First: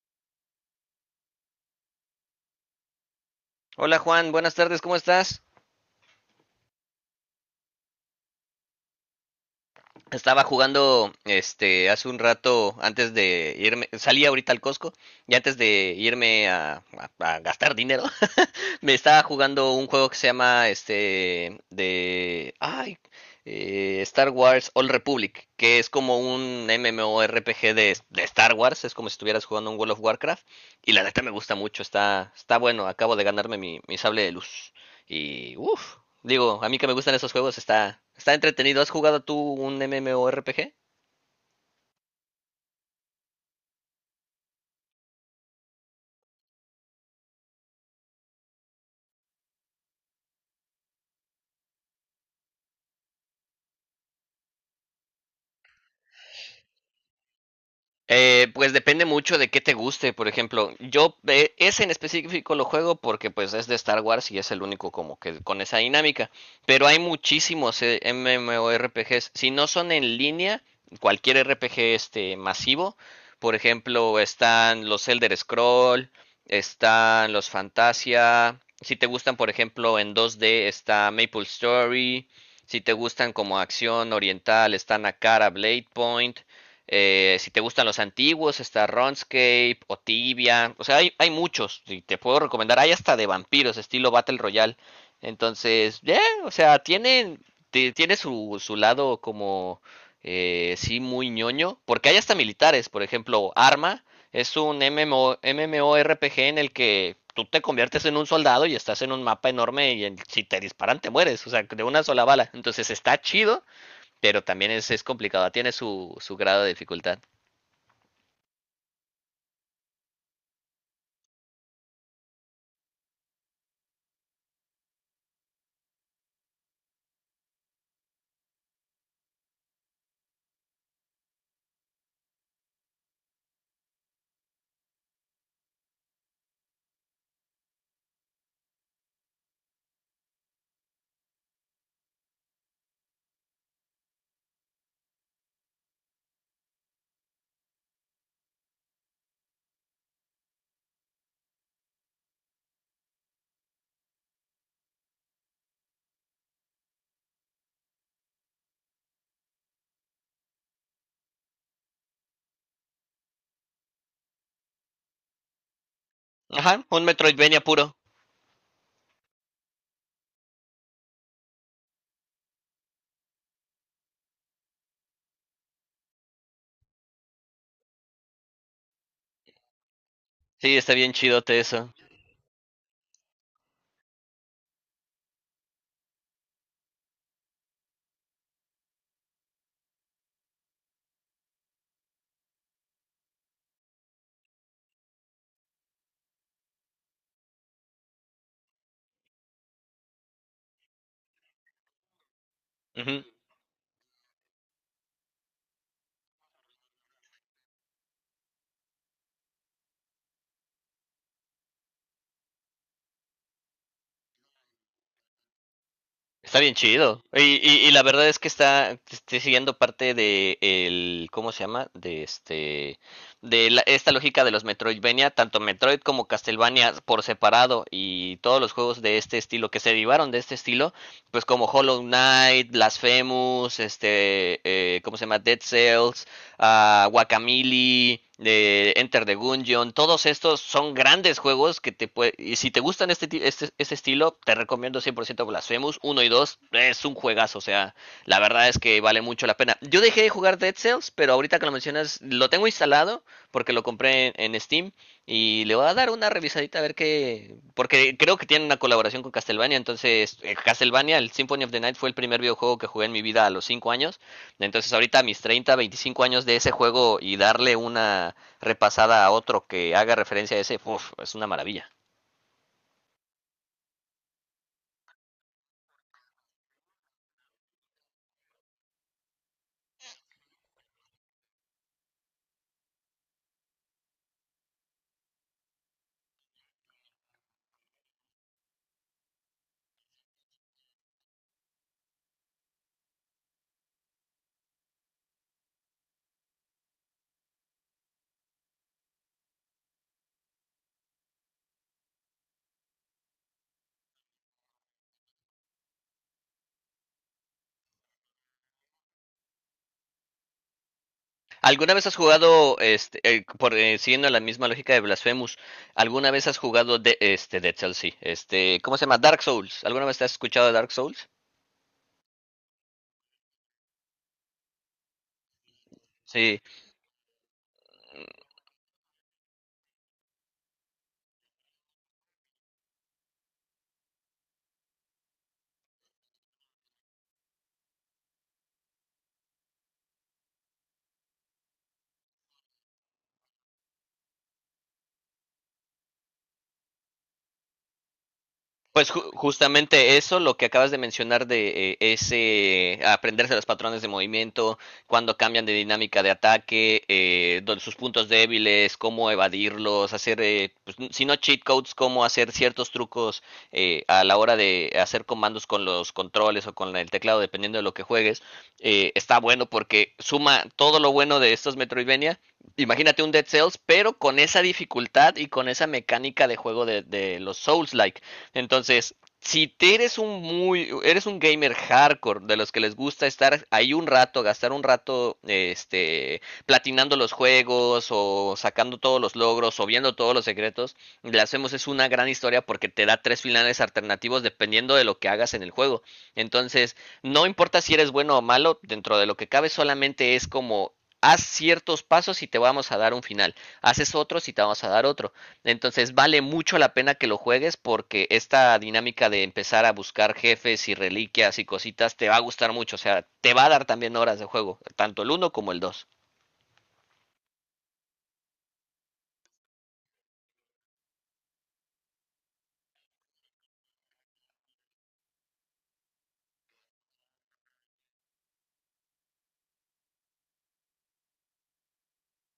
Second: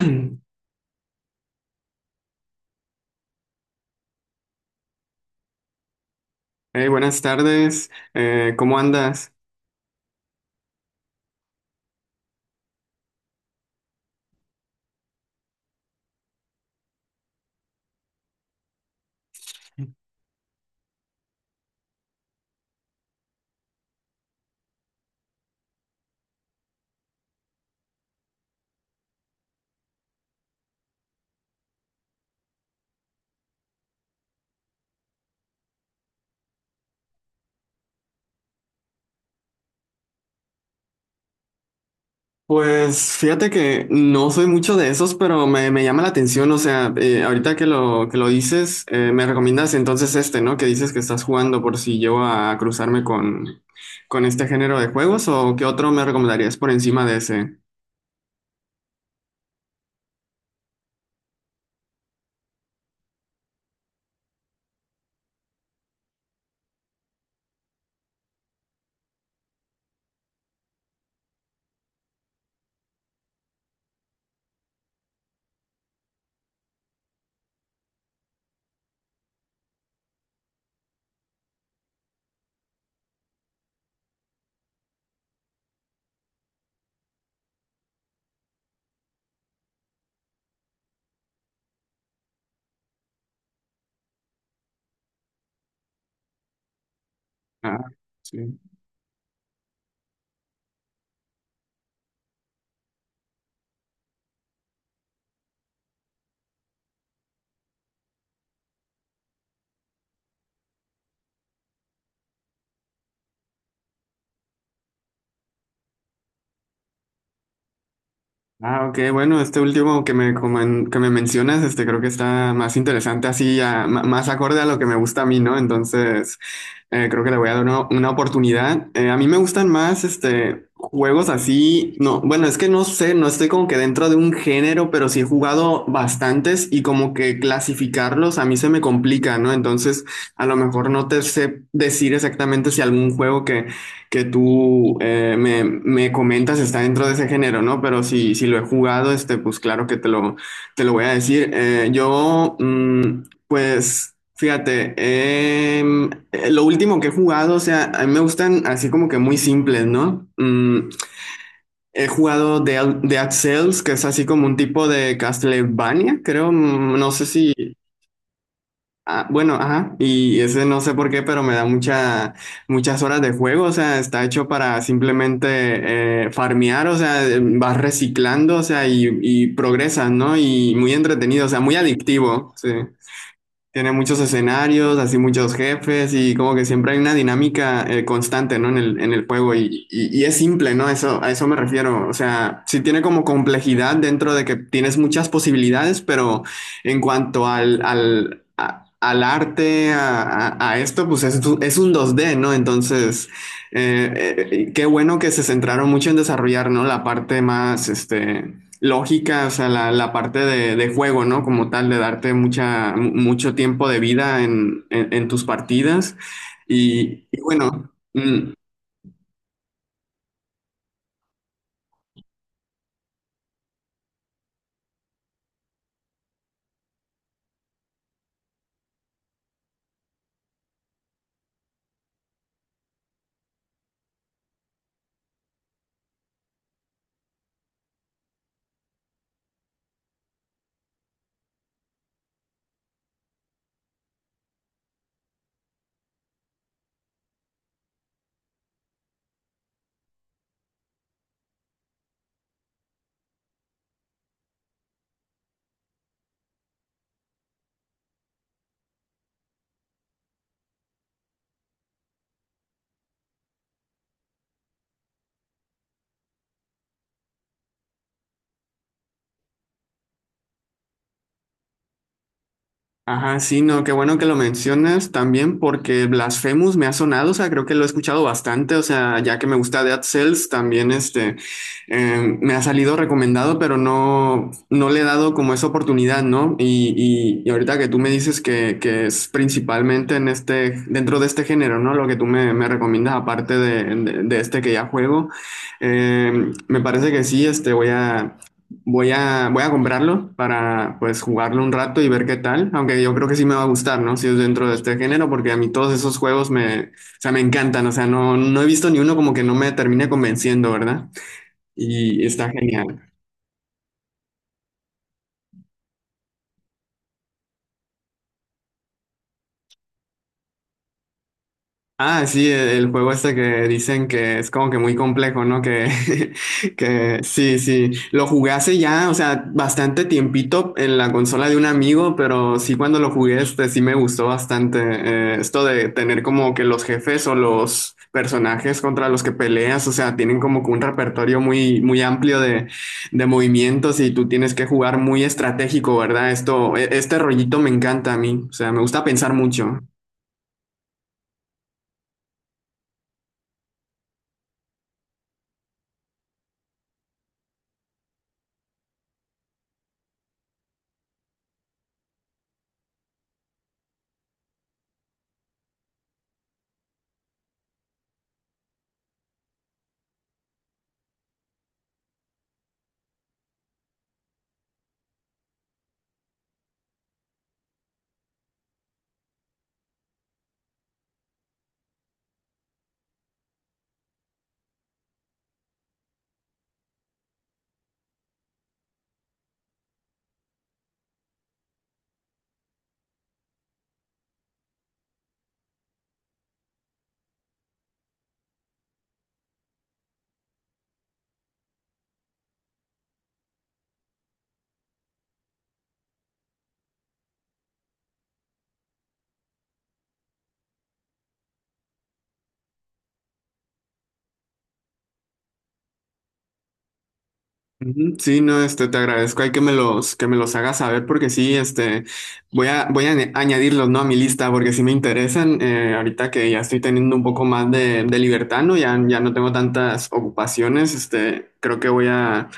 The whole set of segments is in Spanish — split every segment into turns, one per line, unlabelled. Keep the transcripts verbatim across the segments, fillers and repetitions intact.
Hey,
Hola Juan, buenas tardes, ¿cómo estás?
buenas tardes, eh, ¿cómo andas?
Estaba jugando este hace un rato antes de irme, salí ahorita al Costco y antes de irme a, a- a gastar dinero. Me estaba jugando un juego que se llama este de ay, eh, Star Wars Old Republic, que es como un MMORPG de, de Star Wars, es como si estuvieras jugando un World of Warcraft, y la neta me gusta mucho, está, está bueno, acabo de ganarme mi, mi sable de luz. Y uff, digo, a mí que me gustan esos juegos, está, está entretenido. ¿Has jugado tú un MMORPG?
Pues fíjate que no soy mucho de esos, pero me, me llama la atención, o sea, eh, ahorita que lo, que lo dices, eh, me recomiendas entonces este, ¿no? Que dices que estás jugando por si llego a cruzarme con, con este género de juegos, ¿o qué otro me recomendarías por encima de ese?
Eh, pues depende mucho de qué te guste, por ejemplo, yo eh, ese en específico lo juego porque pues es de Star Wars y es el único como que con esa dinámica, pero hay muchísimos eh, MMORPGs, si no son en línea, cualquier R P G este masivo, por ejemplo, están los Elder Scroll, están los Fantasia, si te gustan por ejemplo en dos D está Maple Story, si te gustan como acción oriental están Akara Blade Point, eh, si te gustan los antiguos, está Runescape o Tibia. O sea, hay, hay muchos. Y te puedo recomendar. Hay hasta de vampiros, estilo Battle Royale. Entonces, yeah, o sea, tiene,
Ah,
ti- tiene su,
sí.
su lado como, eh, sí, muy ñoño. Porque hay hasta militares. Por ejemplo, Arma es un M M O, MMORPG en el que tú te conviertes en un soldado y estás en un mapa enorme y en- si te disparan te mueres. O sea, de una sola bala. Entonces está chido, pero también es, es complicado, tiene su, su grado de dificultad.
Ah, ok, bueno, este último que me, comen- que me mencionas, este creo que está más interesante, así, a- ma- más acorde a lo que me gusta a mí, ¿no? Entonces, eh, creo que le voy a dar una, una oportunidad. Eh, a mí me gustan más, este, juegos así, no, bueno, es que no sé, no estoy como que dentro de un género, pero sí he jugado bastantes y como que clasificarlos a mí se me complica, ¿no? Entonces, a lo mejor no te sé decir exactamente si algún juego que que tú eh, me, me comentas está dentro de ese género, ¿no? Pero si, si lo he jugado, este, pues claro que te lo, te lo voy a decir. Eh, yo, mm, pues, fíjate, em, eh, lo último que he jugado, o sea, a mí me gustan así como que muy simples, ¿no? Mm, he jugado Dead, Dead Cells, que es así como un tipo de Castlevania, creo,
Ajá,
mm,
un
no sé si.
Metroidvania puro.
Ah, bueno, ajá, y ese no sé por qué, pero me da mucha, muchas horas de juego, o sea, está hecho para simplemente eh, farmear, o sea, eh, vas reciclando, o sea, y, y progresas, ¿no? Y
Sí,
muy
está bien
entretenido, o
chidote
sea, muy
eso.
adictivo, sí. Tiene muchos escenarios, así muchos jefes y como que siempre hay una dinámica eh, constante, ¿no? En el, en el juego y, y- y es simple, ¿no? Eso, a eso me refiero. O sea, sí tiene como complejidad dentro de que tienes muchas posibilidades, pero en cuanto al, al, a- al arte, a, a- a esto, pues es, tu- es un dos d, ¿no?
Ujú.
Entonces, eh, eh, qué bueno que se centraron mucho en desarrollar, ¿no? La parte más, este, lógica, o sea, la, la parte de, de juego, ¿no? Como tal, de darte mucha, mu- mucho tiempo de vida en, en- en tus partidas.
Está bien chido.
Y, y
Y, y- y
bueno,
la verdad es
mm.
que está estoy siguiendo parte de el, ¿cómo se llama? De este de la- esta lógica de los Metroidvania, tanto Metroid como Castlevania por separado y todos los juegos de este estilo que se derivaron de este estilo, pues como Hollow Knight, Blasphemous, este, eh, ¿cómo se llama? Dead Cells, a Guacamili, de Enter the Gungeon, todos estos son grandes juegos que te puede, y si te gustan este, este, este estilo, te recomiendo cien por ciento Blasphemous uno y dos, es un juegazo, o sea, la verdad es que vale mucho la pena. Yo dejé de jugar Dead Cells, pero ahorita que lo mencionas, lo tengo instalado porque lo compré en, en Steam y le voy a dar una revisadita a ver qué, porque creo que tiene una colaboración con Castlevania. Entonces eh, Castlevania, el Symphony of the Night fue el primer videojuego que jugué en mi vida a los cinco años, entonces ahorita a mis treinta, veinticinco años de ese juego y darle una repasada a otro que haga referencia a ese, uf, es una maravilla.
Ajá, sí, no, qué bueno que lo mencionas también porque Blasphemous me ha sonado, o sea, creo que lo he escuchado bastante, o sea, ya que me gusta Dead Cells, también este, eh, me ha salido recomendado, pero no, no le he dado como esa oportunidad, ¿no? Y, y, y ahorita que tú me dices que, que es principalmente en este, dentro de este género, ¿no? Lo que tú me, me recomiendas, aparte de, de- de este que ya juego, eh, me parece que sí, este, voy a... Voy a, voy a comprarlo para pues jugarlo un rato y ver qué tal, aunque yo creo que sí me va a gustar, ¿no? Si es dentro de este género, porque a mí todos esos juegos me, o sea, me encantan, o sea, no, no he visto ni uno como que no me termine convenciendo, ¿verdad?
¿Alguna vez has
Y está
jugado,
genial.
este, eh, por, eh, siguiendo la misma lógica de Blasphemous, alguna vez has jugado de, este, Dead Cells, sí, este, ¿cómo se llama? Dark Souls. ¿Alguna vez te has escuchado de Dark Souls?
Ah, sí, el el juego este que dicen que es como que muy complejo, ¿no? Que
Sí.
que sí, sí. Lo jugué hace ya, o sea, bastante tiempito en la consola de un amigo, pero sí cuando lo jugué este sí me gustó bastante. Eh, esto de tener como que los jefes o los personajes contra los que peleas, o sea, tienen como que un repertorio muy, muy amplio de, de movimientos y tú tienes que jugar muy estratégico, ¿verdad? Esto, e- este rollito me encanta a mí, o sea, me gusta
Pues ju-
pensar mucho.
justamente eso, lo que acabas de mencionar de eh, ese aprenderse los patrones de movimiento, cuando cambian de dinámica de ataque, eh, don- sus puntos débiles, cómo evadirlos, hacer, eh, pues, si no cheat codes, cómo hacer ciertos trucos eh, a la hora de hacer comandos con los controles o con el teclado, dependiendo de lo que juegues. Eh, está bueno porque suma todo lo bueno de estos Metroidvania. Imagínate un Dead Cells, pero con esa dificultad y con esa mecánica de juego de, de los Souls-like. Entonces, si te eres un muy, eres un gamer hardcore, de los que les gusta estar ahí un rato, gastar un rato, este, platinando los juegos o sacando todos los logros o viendo todos los secretos, le hacemos, es una gran historia porque te da tres finales alternativos dependiendo de lo que hagas en el juego. Entonces, no importa si eres bueno o malo, dentro de lo que cabe solamente es como haz ciertos pasos y te vamos a dar un final, haces otros y te vamos a dar otro. Entonces vale mucho la pena que lo juegues, porque esta dinámica de empezar a buscar jefes y reliquias y cositas te va a gustar mucho. O sea, te va a dar también horas de juego, tanto el uno como el dos.
Ujú. Sí, no, este, te agradezco, hay que me los, que me los hagas saber porque sí, este, voy a, voy a añ- añadirlos, ¿no? A mi lista porque sí me interesan, eh, ahorita que ya estoy teniendo un poco más de, de libertad, ¿no? Ya, ya no tengo tantas ocupaciones, este, creo que voy a...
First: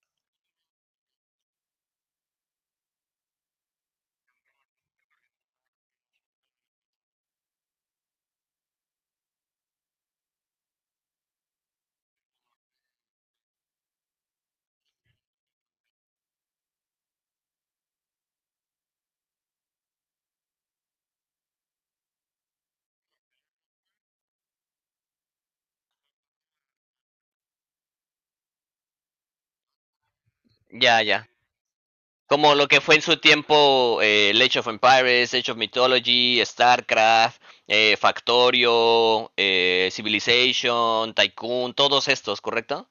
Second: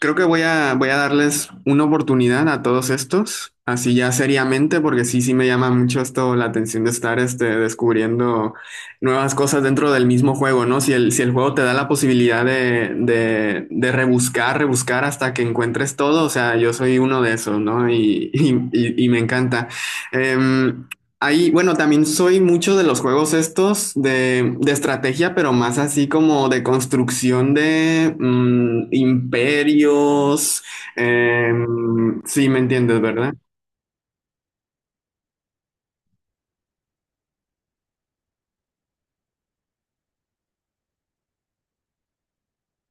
Creo que voy a, voy a darles una oportunidad a todos estos, así ya seriamente, porque sí, sí me llama mucho esto la atención de estar este, descubriendo nuevas cosas dentro del mismo juego, ¿no? Si el, si el juego te da la posibilidad de, de, de rebuscar, rebuscar hasta que encuentres todo, o sea, yo soy uno de esos, ¿no? Y, y, y- y me encanta. Em, Ahí, bueno, también soy mucho de los juegos estos de, de estrategia, pero más así como de construcción de mm, imperios.
Ya, ya.
Em, sí,
Como
me
lo que fue
entiendes,
en su
¿verdad?
tiempo eh, Age of Empires, Age of Mythology, StarCraft, eh, Factorio, eh, Civilization, Tycoon, todos estos, ¿correcto?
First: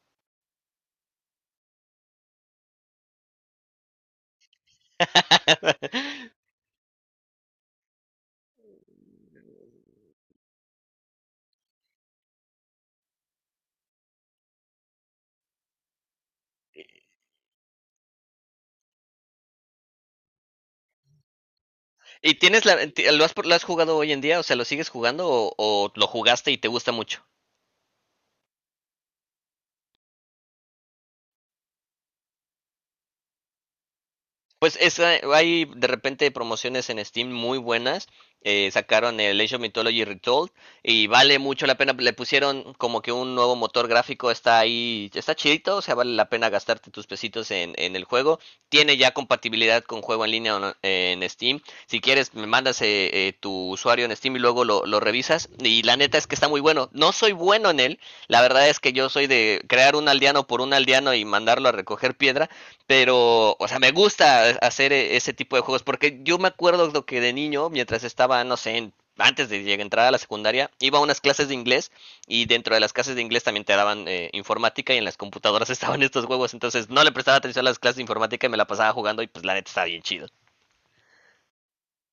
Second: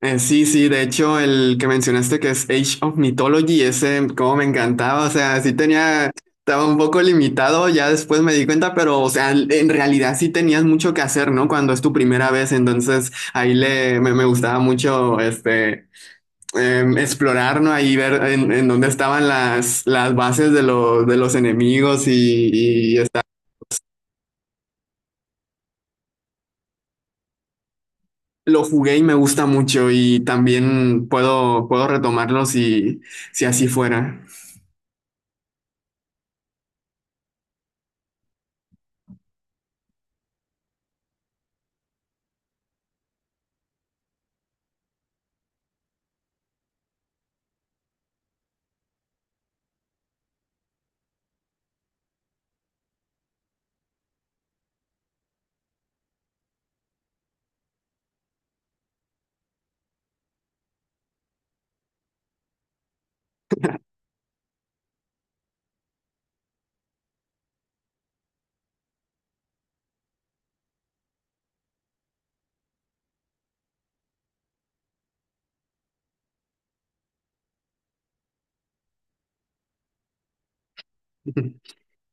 Eh, sí, sí, de hecho, el que mencionaste que es Age of Mythology, ese como me encantaba, o sea, sí tenía, estaba un poco limitado, ya después me di cuenta, pero, o sea, en realidad sí tenías mucho que hacer, ¿no? Cuando es tu primera vez, entonces ahí le, me, me gustaba mucho, este, em, explorar, ¿no? Ahí ver en, en dónde estaban las, las bases de, lo- de los enemigos
¿Y
y,
tienes la,
y está.
lo, has, lo has jugado hoy en día? O sea, ¿lo sigues jugando o, o lo jugaste y te gusta mucho?
Lo jugué y me gusta mucho y también puedo, puedo retomarlo si, si así fuera.
Pues es, eh, hay de repente promociones en Steam muy buenas. Eh, sacaron el Age of Mythology Retold y vale mucho la pena. Le pusieron como que un nuevo motor gráfico. Está ahí, está chidito. O sea, vale la pena gastarte tus pesitos en, en, el juego. Tiene ya compatibilidad con juego en línea o no- en Steam. Si quieres, me mandas eh, eh, tu usuario en Steam y luego lo, lo revisas. Y la neta es que está muy bueno. No soy bueno en él. La verdad es que yo soy de crear un aldeano por un aldeano y mandarlo a recoger piedra, pero, o sea, me gusta e-, hacer e-, ese tipo de juegos, porque yo me acuerdo lo que de niño, mientras estaba, no sé, en- antes de llegar- entrar a la secundaria, iba a unas clases de inglés y dentro de las clases de inglés también te daban eh, informática, y en las computadoras estaban estos juegos. Entonces no le prestaba atención a las clases de informática y me la pasaba jugando, y pues la neta estaba bien chido.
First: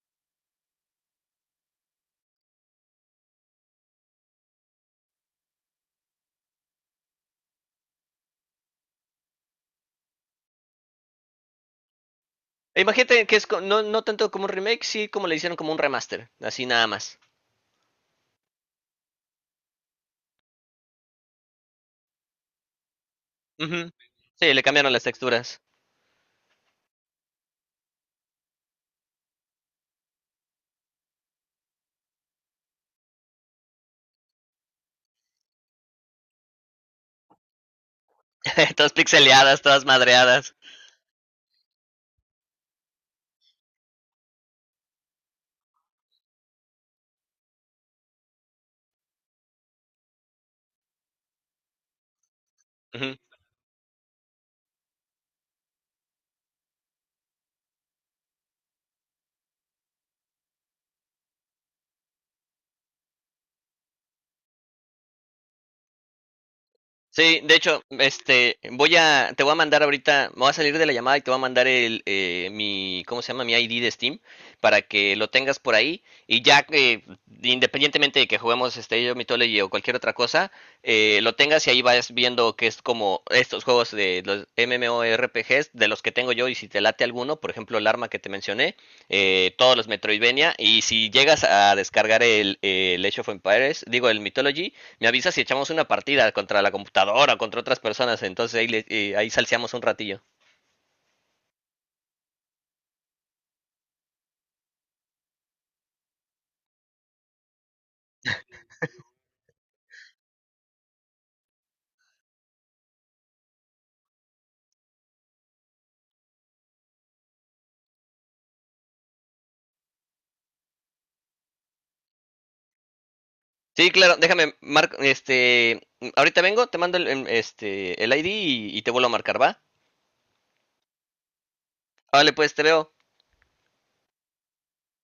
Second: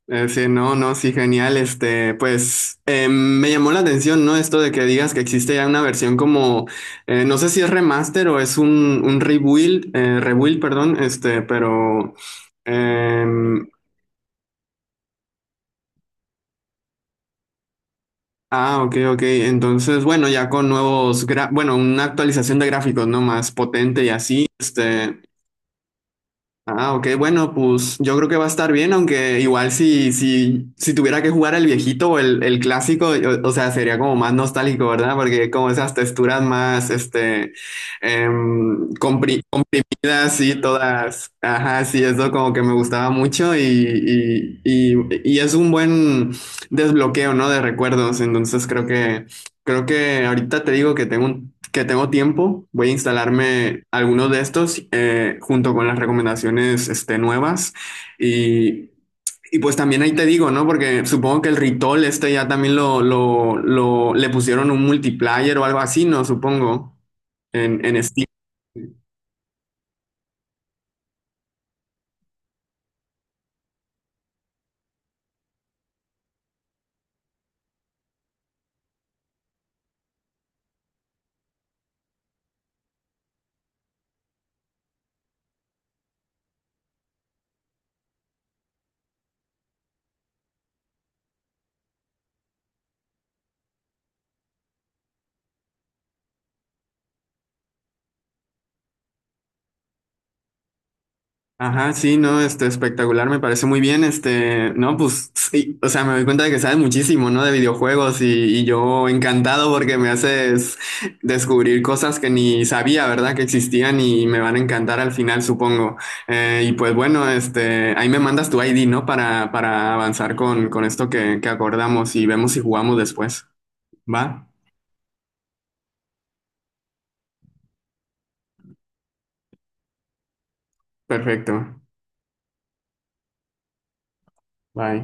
Eh, sí, no, no, sí, genial. Este, pues em, me llamó la atención, ¿no? Esto de que digas que existe ya una versión como, eh, no sé si es remaster o es un, un rebuild, eh, rebuild, perdón, este, pero...
E imagínate que es co-
Em.
no, no tanto como un remake, sí como le hicieron como un remaster, así nada más.
Ah, ok, ok. Entonces, bueno, ya con nuevos, gra- bueno, una actualización de gráficos, ¿no? Más
Ujú.
potente y así.
Sí, le cambiaron las
Este,
texturas.
ah, ok, bueno, pues yo creo que va a estar bien, aunque igual si, si, si tuviera que jugar el viejito o el, el clásico, o, o sea, sería como más nostálgico, ¿verdad? Porque como esas texturas más, este, eh.
Todas pixeleadas, todas madreadas.
Sí, todas. Ajá, sí, eso como que me gustaba mucho y, y, y, y es un buen desbloqueo, ¿no? De recuerdos. Entonces creo que, creo que ahorita te digo que tengo un- que tengo tiempo. Voy a
Ujú.
instalarme algunos de estos eh, junto con las recomendaciones este, nuevas. Y, y pues también ahí te digo, ¿no? Porque supongo que el Ritol este ya también lo, lo, lo- le pusieron un multiplayer o algo así, ¿no? Supongo.
Sí, de hecho,
En, en Steam.
este, voy a, te voy a mandar ahorita, me voy a salir de la llamada y te voy a mandar el, eh, mi, ¿cómo se llama? Mi I D de Steam, para que lo tengas por ahí. Y ya que, independientemente de que juguemos este yo Mythology o cualquier otra cosa, eh, lo tengas, y ahí vas viendo que es como estos juegos de los MMORPGs de los que tengo yo, y si te late alguno, por ejemplo el arma que te mencioné, eh, todos los Metroidvania. Y si llegas a descargar el, el Age of Empires, digo el Mythology, me avisa si echamos una partida contra la computadora o contra otras personas. Entonces ahí, le- eh, ahí salseamos un ratillo.
Ajá, sí, no, este, espectacular, me parece muy bien, este, no, pues, sí, o sea, me doy cuenta de que sabes muchísimo, ¿no? De videojuegos y, y yo encantado porque me haces descubrir cosas que ni sabía, ¿verdad? Que existían y me van a encantar al final, supongo. Eh, y pues bueno, este, ahí me mandas tu I D, ¿no? Para, para avanzar con, con esto que, que acordamos y vemos si jugamos después.
Sí, claro,
¿Va?
déjame, Marco, este, ahorita vengo, te mando el, em, este, el I D, y, y te vuelvo a marcar, ¿va?
Perfecto.
Vale, pues te veo.
Bye.